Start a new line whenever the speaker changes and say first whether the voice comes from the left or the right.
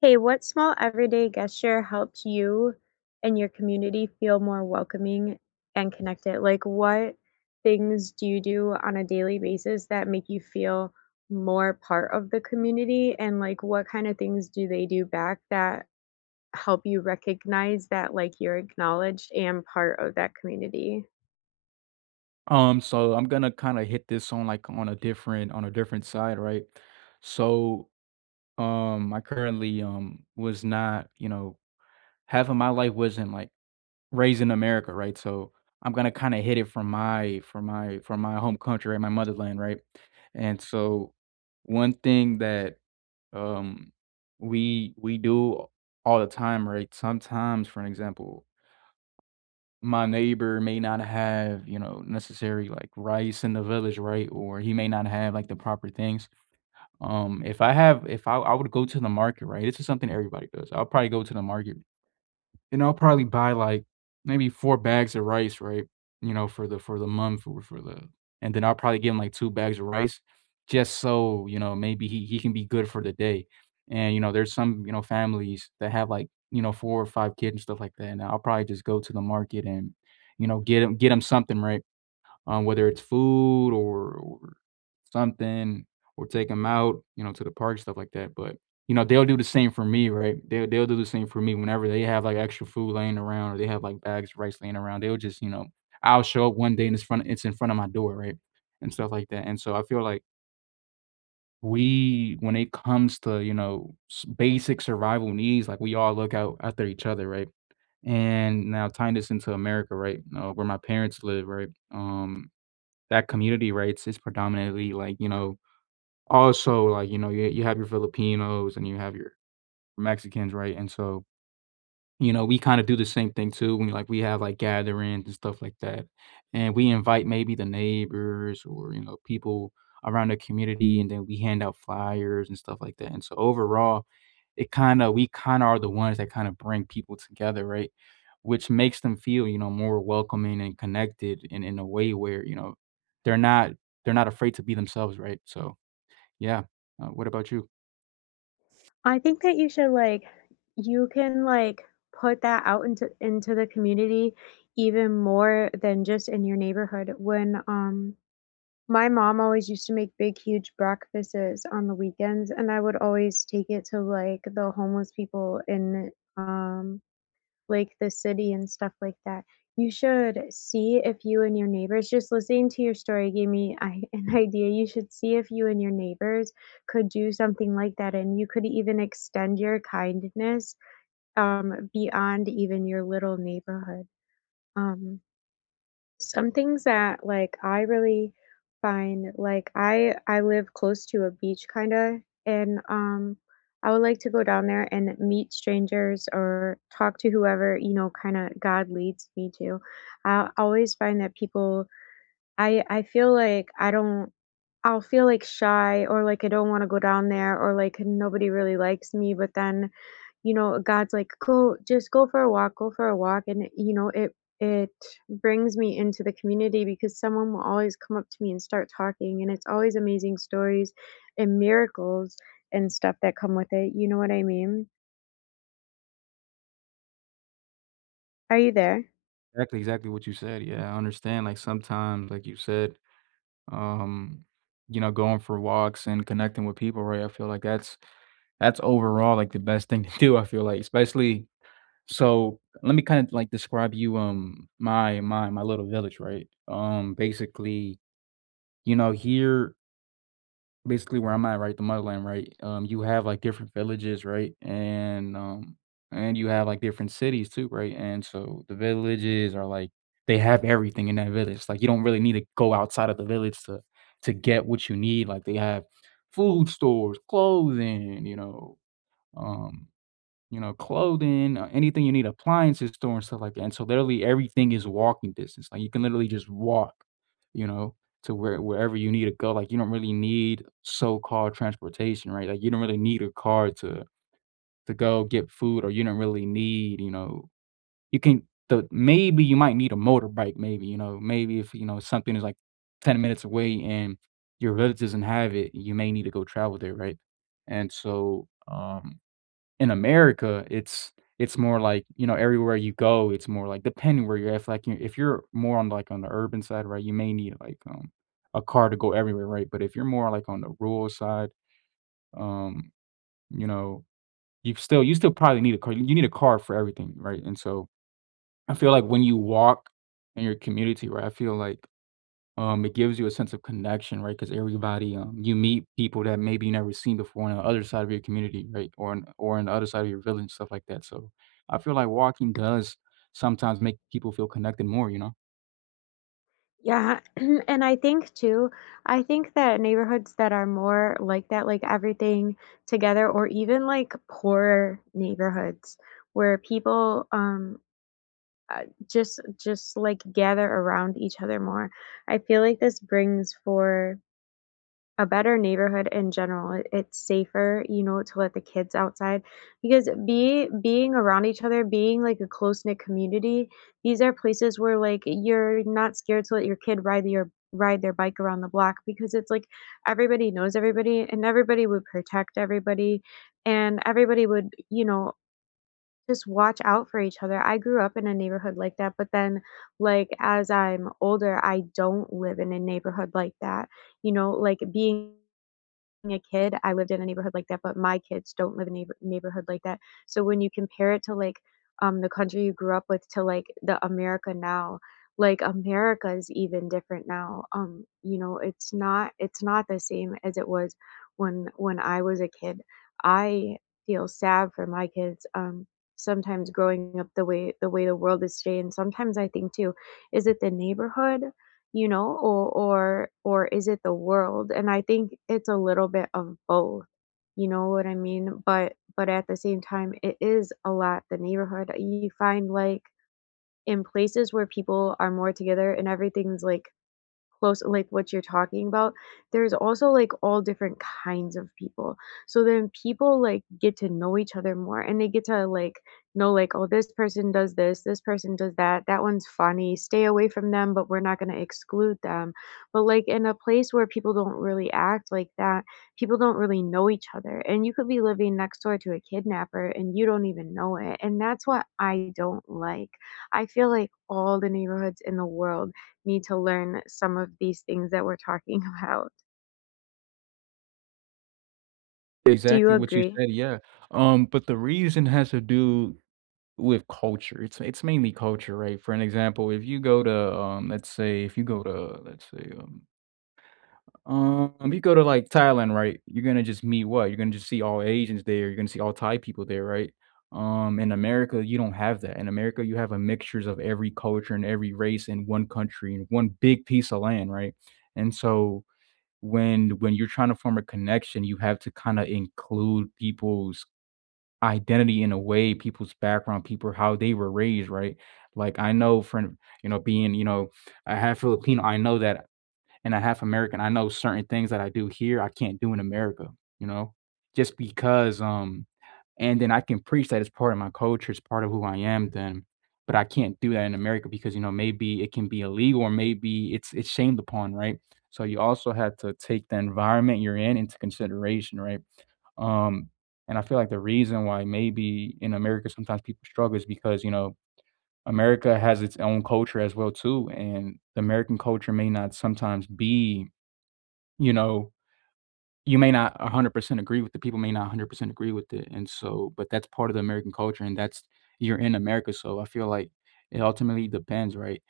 left: Hey, what small everyday gesture helps you and your community feel more welcoming and connected? Like, what things do you do on a daily basis that make you feel more part of the community? And, like, what kind of things do they do back that help you recognize that, like, you're acknowledged and part of that community?
right: So I'm gonna kind of hit this on like on a different side, right? So, I currently was not, you know, half of my life wasn't like raised in America, right? So I'm gonna kind of hit it from my home country, right? My motherland, right? And so one thing that um we do all the time, right? Sometimes, for an example, my neighbor may not have, you know, necessary like rice in the village, right? Or he may not have like the proper things. If I have, if I, I would go to the market, right? This is something everybody does. I'll probably go to the market and I'll probably buy, like, maybe 4 bags of rice, right, you know, for the month or for the and then I'll probably give him, like, 2 bags of rice just so, you know, maybe he can be good for the day. And, you know, there's some, you know, families that have, like, you know, 4 or 5 kids and stuff like that, and I'll probably just go to the market and, you know, get him something, right? Whether it's food, or something, or take them out, you know, to the park, stuff like that. But you know, they'll do the same for me, right? They'll do the same for me whenever they have like extra food laying around, or they have like bags of rice laying around. They'll just, you know, I'll show up one day and it's in front of my door, right, and stuff like that. And so I feel like we, when it comes to you know basic survival needs, like we all look out after each other, right? And now tying this into America, right? Where my parents live, right? Um, that community, right, it's predominantly like, you know also, like, you know, you have your Filipinos and you have your Mexicans, right? And so you know, we kinda do the same thing too when, like, we have, like, gatherings and stuff like that, and we invite maybe the neighbors or, you know, people around the community, and then we hand out flyers and stuff like that, and so overall, it kinda we kinda are the ones that kinda bring people together, right? Which makes them feel, you know, more welcoming and connected and in a way where, you know, they're not they're not afraid to be themselves, right? So, yeah. What about you?
left: I think that you should, like, you can, like, put that out into the community even more than just in your neighborhood. When my mom always used to make big, huge breakfasts on the weekends, and I would always take it to, like, the homeless people in, um like, the city and stuff like that. You should see if you and your neighbors just listening to your story gave me I an idea. You should see if you and your neighbors could do something like that, and you could even extend your kindness, beyond even your little neighborhood, um some things that, like, I really find like, I live close to a beach kinda, and, I would like to go down there and meet strangers or talk to whoever, you know, kinda God leads me to. I always find that people I feel like I don't I'll feel, like, shy or, like, I don't wanna go down there or, like, nobody really likes me, but then you know, God's like, "Go, just go for a walk, go for a walk." And, you know, it brings me into the community because someone will always come up to me and start talking, and it's always amazing stories and miracles and stuff that come with it. You know what I mean? Are you there?
right: Exactly, exactly what you said, yeah, I understand, like, sometimes, like you said um, you know, going for walks and connecting with people, right? I feel like that's overall like the best thing to do. I feel like, especially so. Let me kind of like describe you my little village, right? Basically, you know, here basically where I'm at, right, the motherland, right, you have, like, different villages, right, and you have, like, different cities too, right, and so the villages are, like they have everything in that village, like, you don't really need to go outside of the village to get what you need, like, they have food stores, clothing, um you know, clothing, anything you need, appliances store and stuff like that, and so literally everything is walking distance, like, you can literally just walk, you know, to where wherever you need to go, like, you don't really need so-called transportation, right? Like, you don't really need a car to go get food, or you don't really need, you know you can the maybe you might need a motorbike, maybe, you know, maybe if, you know, something is, like, 10 minutes away and your relatives doesn't have it, you may need to go travel there, right? And so, in America, it's more like, you know, everywhere you go, it's more like depending where you're at, if, like, you if you're more on, like, on the urban side, right, you may need, like, a car to go everywhere, right? But if you're more, like, on the rural side, um, you know, you still probably need a car. You need a car for everything, right? And so I feel like when you walk in your community, right, I feel like it gives you a sense of connection, right? Because everybody, you meet people that maybe you never seen before on the other side of your community, right? Or on the other side of your village, stuff like that. So I feel like walking does sometimes make people feel connected more, you know?
left: Yeah. And I think too, I think that neighborhoods that are more like that, like everything together, or even like poorer neighborhoods where people uh, just like gather around each other more. I feel like this brings for a better neighborhood in general. It's safer, you know, to let the kids outside because be being around each other, being like a close knit community, these are places where like you're not scared to let your kid ride their bike around the block because it's like everybody knows everybody and everybody would protect everybody and everybody would, you know, just watch out for each other. I grew up in a neighborhood like that, but then, like, as I'm older, I don't live in a neighborhood like that, you know, like, being a kid, I lived in a neighborhood like that, but my kids don't live in a neighborhood like that. So when you compare it to, like, the country you grew up with to like the America now, like America is even different now. You know, it's not the same as it was when I was a kid. I feel sad for my kids. Um, sometimes growing up the way the world is today, and sometimes I think too, is it the neighborhood, you know, or is it the world? And I think it's a little bit of both. You know what I mean? But at the same time, it is a lot the neighborhood. You find like in places where people are more together and everything's like close like what you're talking about, there's also like all different kinds of people. So then people like get to know each other more and they get to like know like, oh, this person does this, this person does that, that one's funny, stay away from them, but we're not gonna exclude them. But like in a place where people don't really act like that, people don't really know each other. And you could be living next door to a kidnapper and you don't even know it. And that's what I don't like. I feel like all the neighborhoods in the world need to learn some of these things that we're talking about. Do you
right: Exactly what you
left: agree?
right: said, yeah. But the reason has to do with culture. It's mainly culture, right? For an example, if you go to let's say if you go to let's say you go to, like, Thailand, right? You're gonna just meet what? You're gonna just see all Asians there, you're gonna see all Thai people there, right? In America, you don't have that. In America, you have a mixtures of every culture and every race in one country, and one big piece of land, right? And so when you're trying to form a connection, you have to kinda include people's identity in a way, people's background, people how they were raised, right? Like, I know from, you know, being, you know, a half Filipino, I know that and I half and a half American, I know certain things that I do here, I can't do in America, you know, just because, and then I can preach that it's part of my culture, it's part of who I am then, but I can't do that in America because, you know, maybe it can be illegal or maybe it's shamed upon, right? So you also have to take the environment you're in into consideration, right? Um, and I feel like the reason why maybe in America sometimes people struggle is because, you know, America has its own culture as well too, and the American culture may not sometimes be you know, you may not 100% agree with the people may not 100% agree with it, and so but that's part of the American culture, and that's you're in America, so I feel like it ultimately depends, right,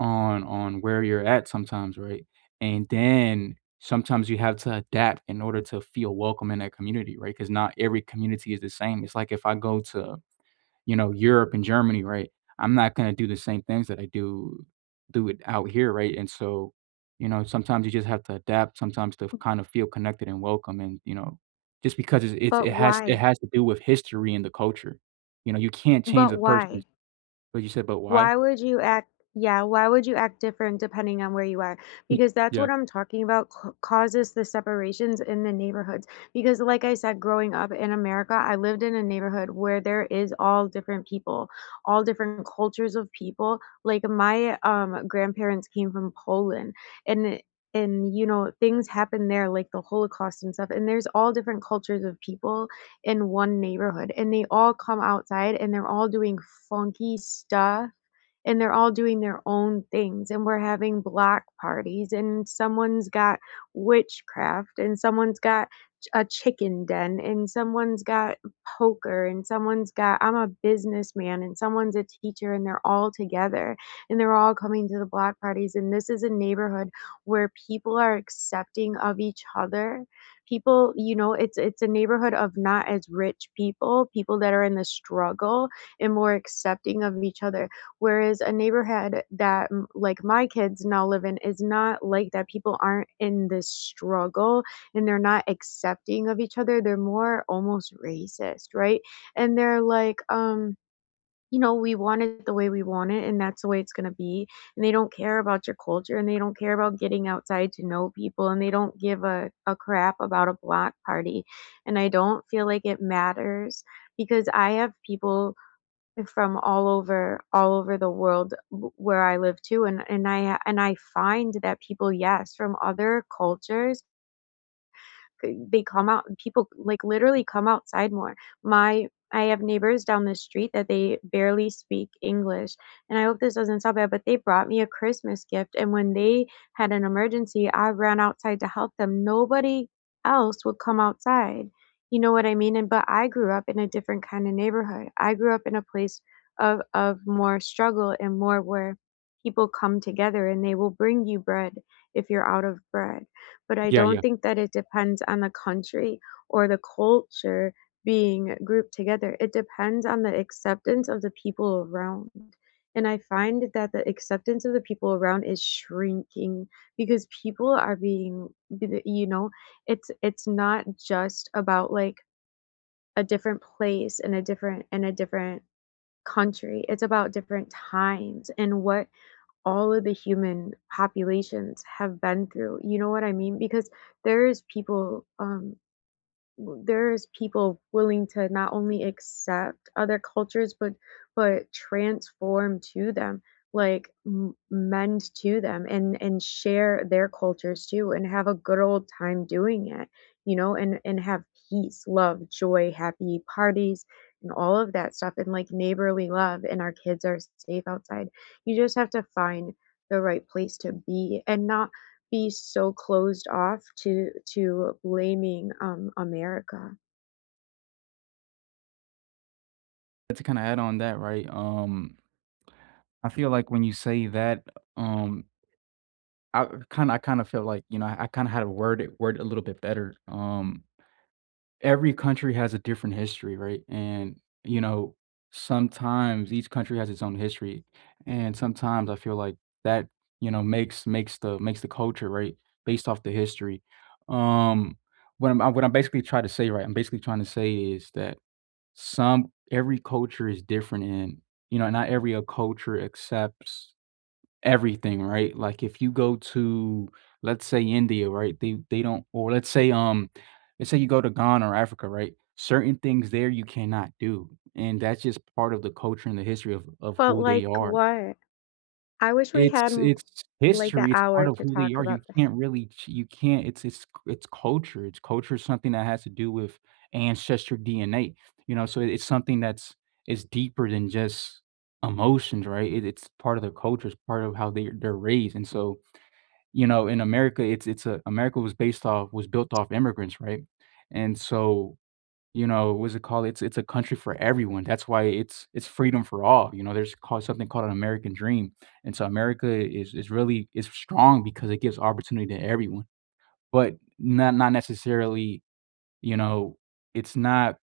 right: on where you're at sometimes, right? And then sometimes you have to adapt in order to feel welcome in that community, right? Because not every community is the same. It's like if I go to you know, Europe and Germany, right? I'm not gonna do the same things that I do it out here, right? And so, you know, sometimes you just have to adapt, sometimes to kind of feel connected and welcome, and you know, just because it's
left: But
right: it has
left: why?
right: to do with history and the culture. You know, you can't change
left: But
right: the person.
left: why?
right: But you said, but why?
left: Why would you act, yeah, why would you act different depending on where you are?
right: Y-
left: Because that's
right: Yeah,
left: what I'm talking about c causes the separations in the neighborhoods, because like I said, growing up in America, I lived in a neighborhood where there is all different people, all different cultures of people. Like, my, grandparents came from Poland, and and, you know, things happened there, like the Holocaust and stuff, and there's all different cultures of people in one neighborhood, and they all come outside, and they're all doing funky stuff, and they're all doing their own things, and we're having block parties, and someone's got witchcraft, and someone's got a chicken den, and someone's got poker, and someone's got I'm a businessman, and someone's a teacher, and they're all together, and they're all coming to the block parties, and this is a neighborhood where people are accepting of each other, people, you know, it's a neighborhood of not as rich people, people that are in the struggle and more accepting of each other. Whereas a neighborhood that, like my kids now live in, is not like that. People aren't in this struggle, and they're not accepting of each other. They're more almost racist, right? And they're like, you know, we want it the way we want it, and that's the way it's going to be. And they don't care about your culture, and they don't care about getting outside to know people, and they don't give a crap about a block party. And I don't feel like it matters because I have people from all over the world where I live too, and I find that people, yes, from other cultures, they come out, people, like, literally come outside more. My I have neighbors down the street that they barely speak English, and I hope this doesn't sound bad, but they brought me a Christmas gift, and when they had an emergency, I ran outside to help them. Nobody else would come outside, you know what I mean? And but I grew up in a different kinda neighborhood. I grew up in a place of more struggle and more where people come together, and they will bring you bread if you're out of bread. But I
right: yeah,
left: don't
right: yeah.
left: think that it depends on the country or the culture being grouped together. It depends on the acceptance of the people around. And I find that the acceptance of the people around is shrinking because people are being, you know, it's not just about like a different place and a different country. It's about different times and what all of the human populations have been through. You know what I mean? Because there is people, there's people willing to not only accept other cultures but transform to them, like, mend to them, and share their cultures too, and have a good old time doing it, you know, and have peace, love, joy, happy parties, and all of that stuff, and like neighborly love, and our kids are safe outside. You just have to find the right place to be and not be so closed off to blaming, America.
right: To kind of add on that, right? I feel like when you say that, um, I kind of feel like you know I kind of had to word it a little bit better. Every country has a different history, right? And, you know, sometimes each country has its own history. And sometimes I feel like that, you know, makes the culture, right? Based off the history. Um what I'm basically trying to say, right? I'm basically trying to say is that some every culture is different and you know, not every culture accepts everything, right? Like, if you go to, let's say, India, right? They don't or let's say you go to Ghana or Africa, right? Certain things there you cannot do, and that's just part of the culture and the history of
left: But,
right: who they
left: like,
right: are.
left: what? I wish we had,
right: It's
left: m
right: it's
left: like, an
right: history, it's part
left: hour
right: of
left: to
right: who they
left: talk
right: are, you
left: about this.
right: can't really ch you can't it's culture, it's culture is something that has to do with ancestor DNA, you know, so it's something that's it's deeper than just emotions, right? It's part of their culture, it's part of how they they're raised, and so, you know, in America, it's a America was based off was built off immigrants, right? And so you know, what's it called? It's a country for everyone. That's why it's freedom for all. You know, there's called something called an American dream. And so America is really is strong because it gives opportunity to everyone, but not necessarily, you know, it's not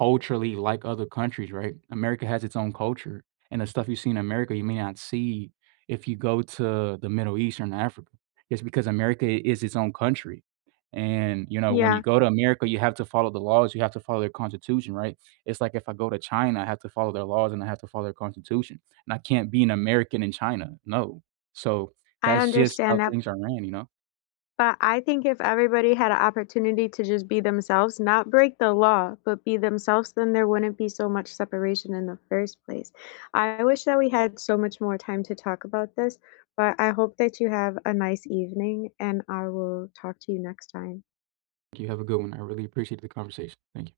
right: culturally like other countries, right? America has its own culture, and the stuff you see in America, you may not see if you go to the Middle East or in Africa. It's because America is its own country. And, you know, when you
left: Yeah,
right: go to America, you have to follow the laws, you have to follow their constitution, right? It's like if I go to China, I have to follow their laws and I have to follow their constitution. And I can't be an American in China. No. So
left: I
right: that's just how
left: understand that,
right: things are ran, you know?
left: but I think if everybody had an opportunity to just be themselves, not break the law, but be themselves, then there wouldn't be so much separation in the first place. I wish that we had so much more time to talk about this, but I hope that you have a nice evening, and I will talk to you next time.
right: You have a good one. I really appreciate the conversation. Thank you.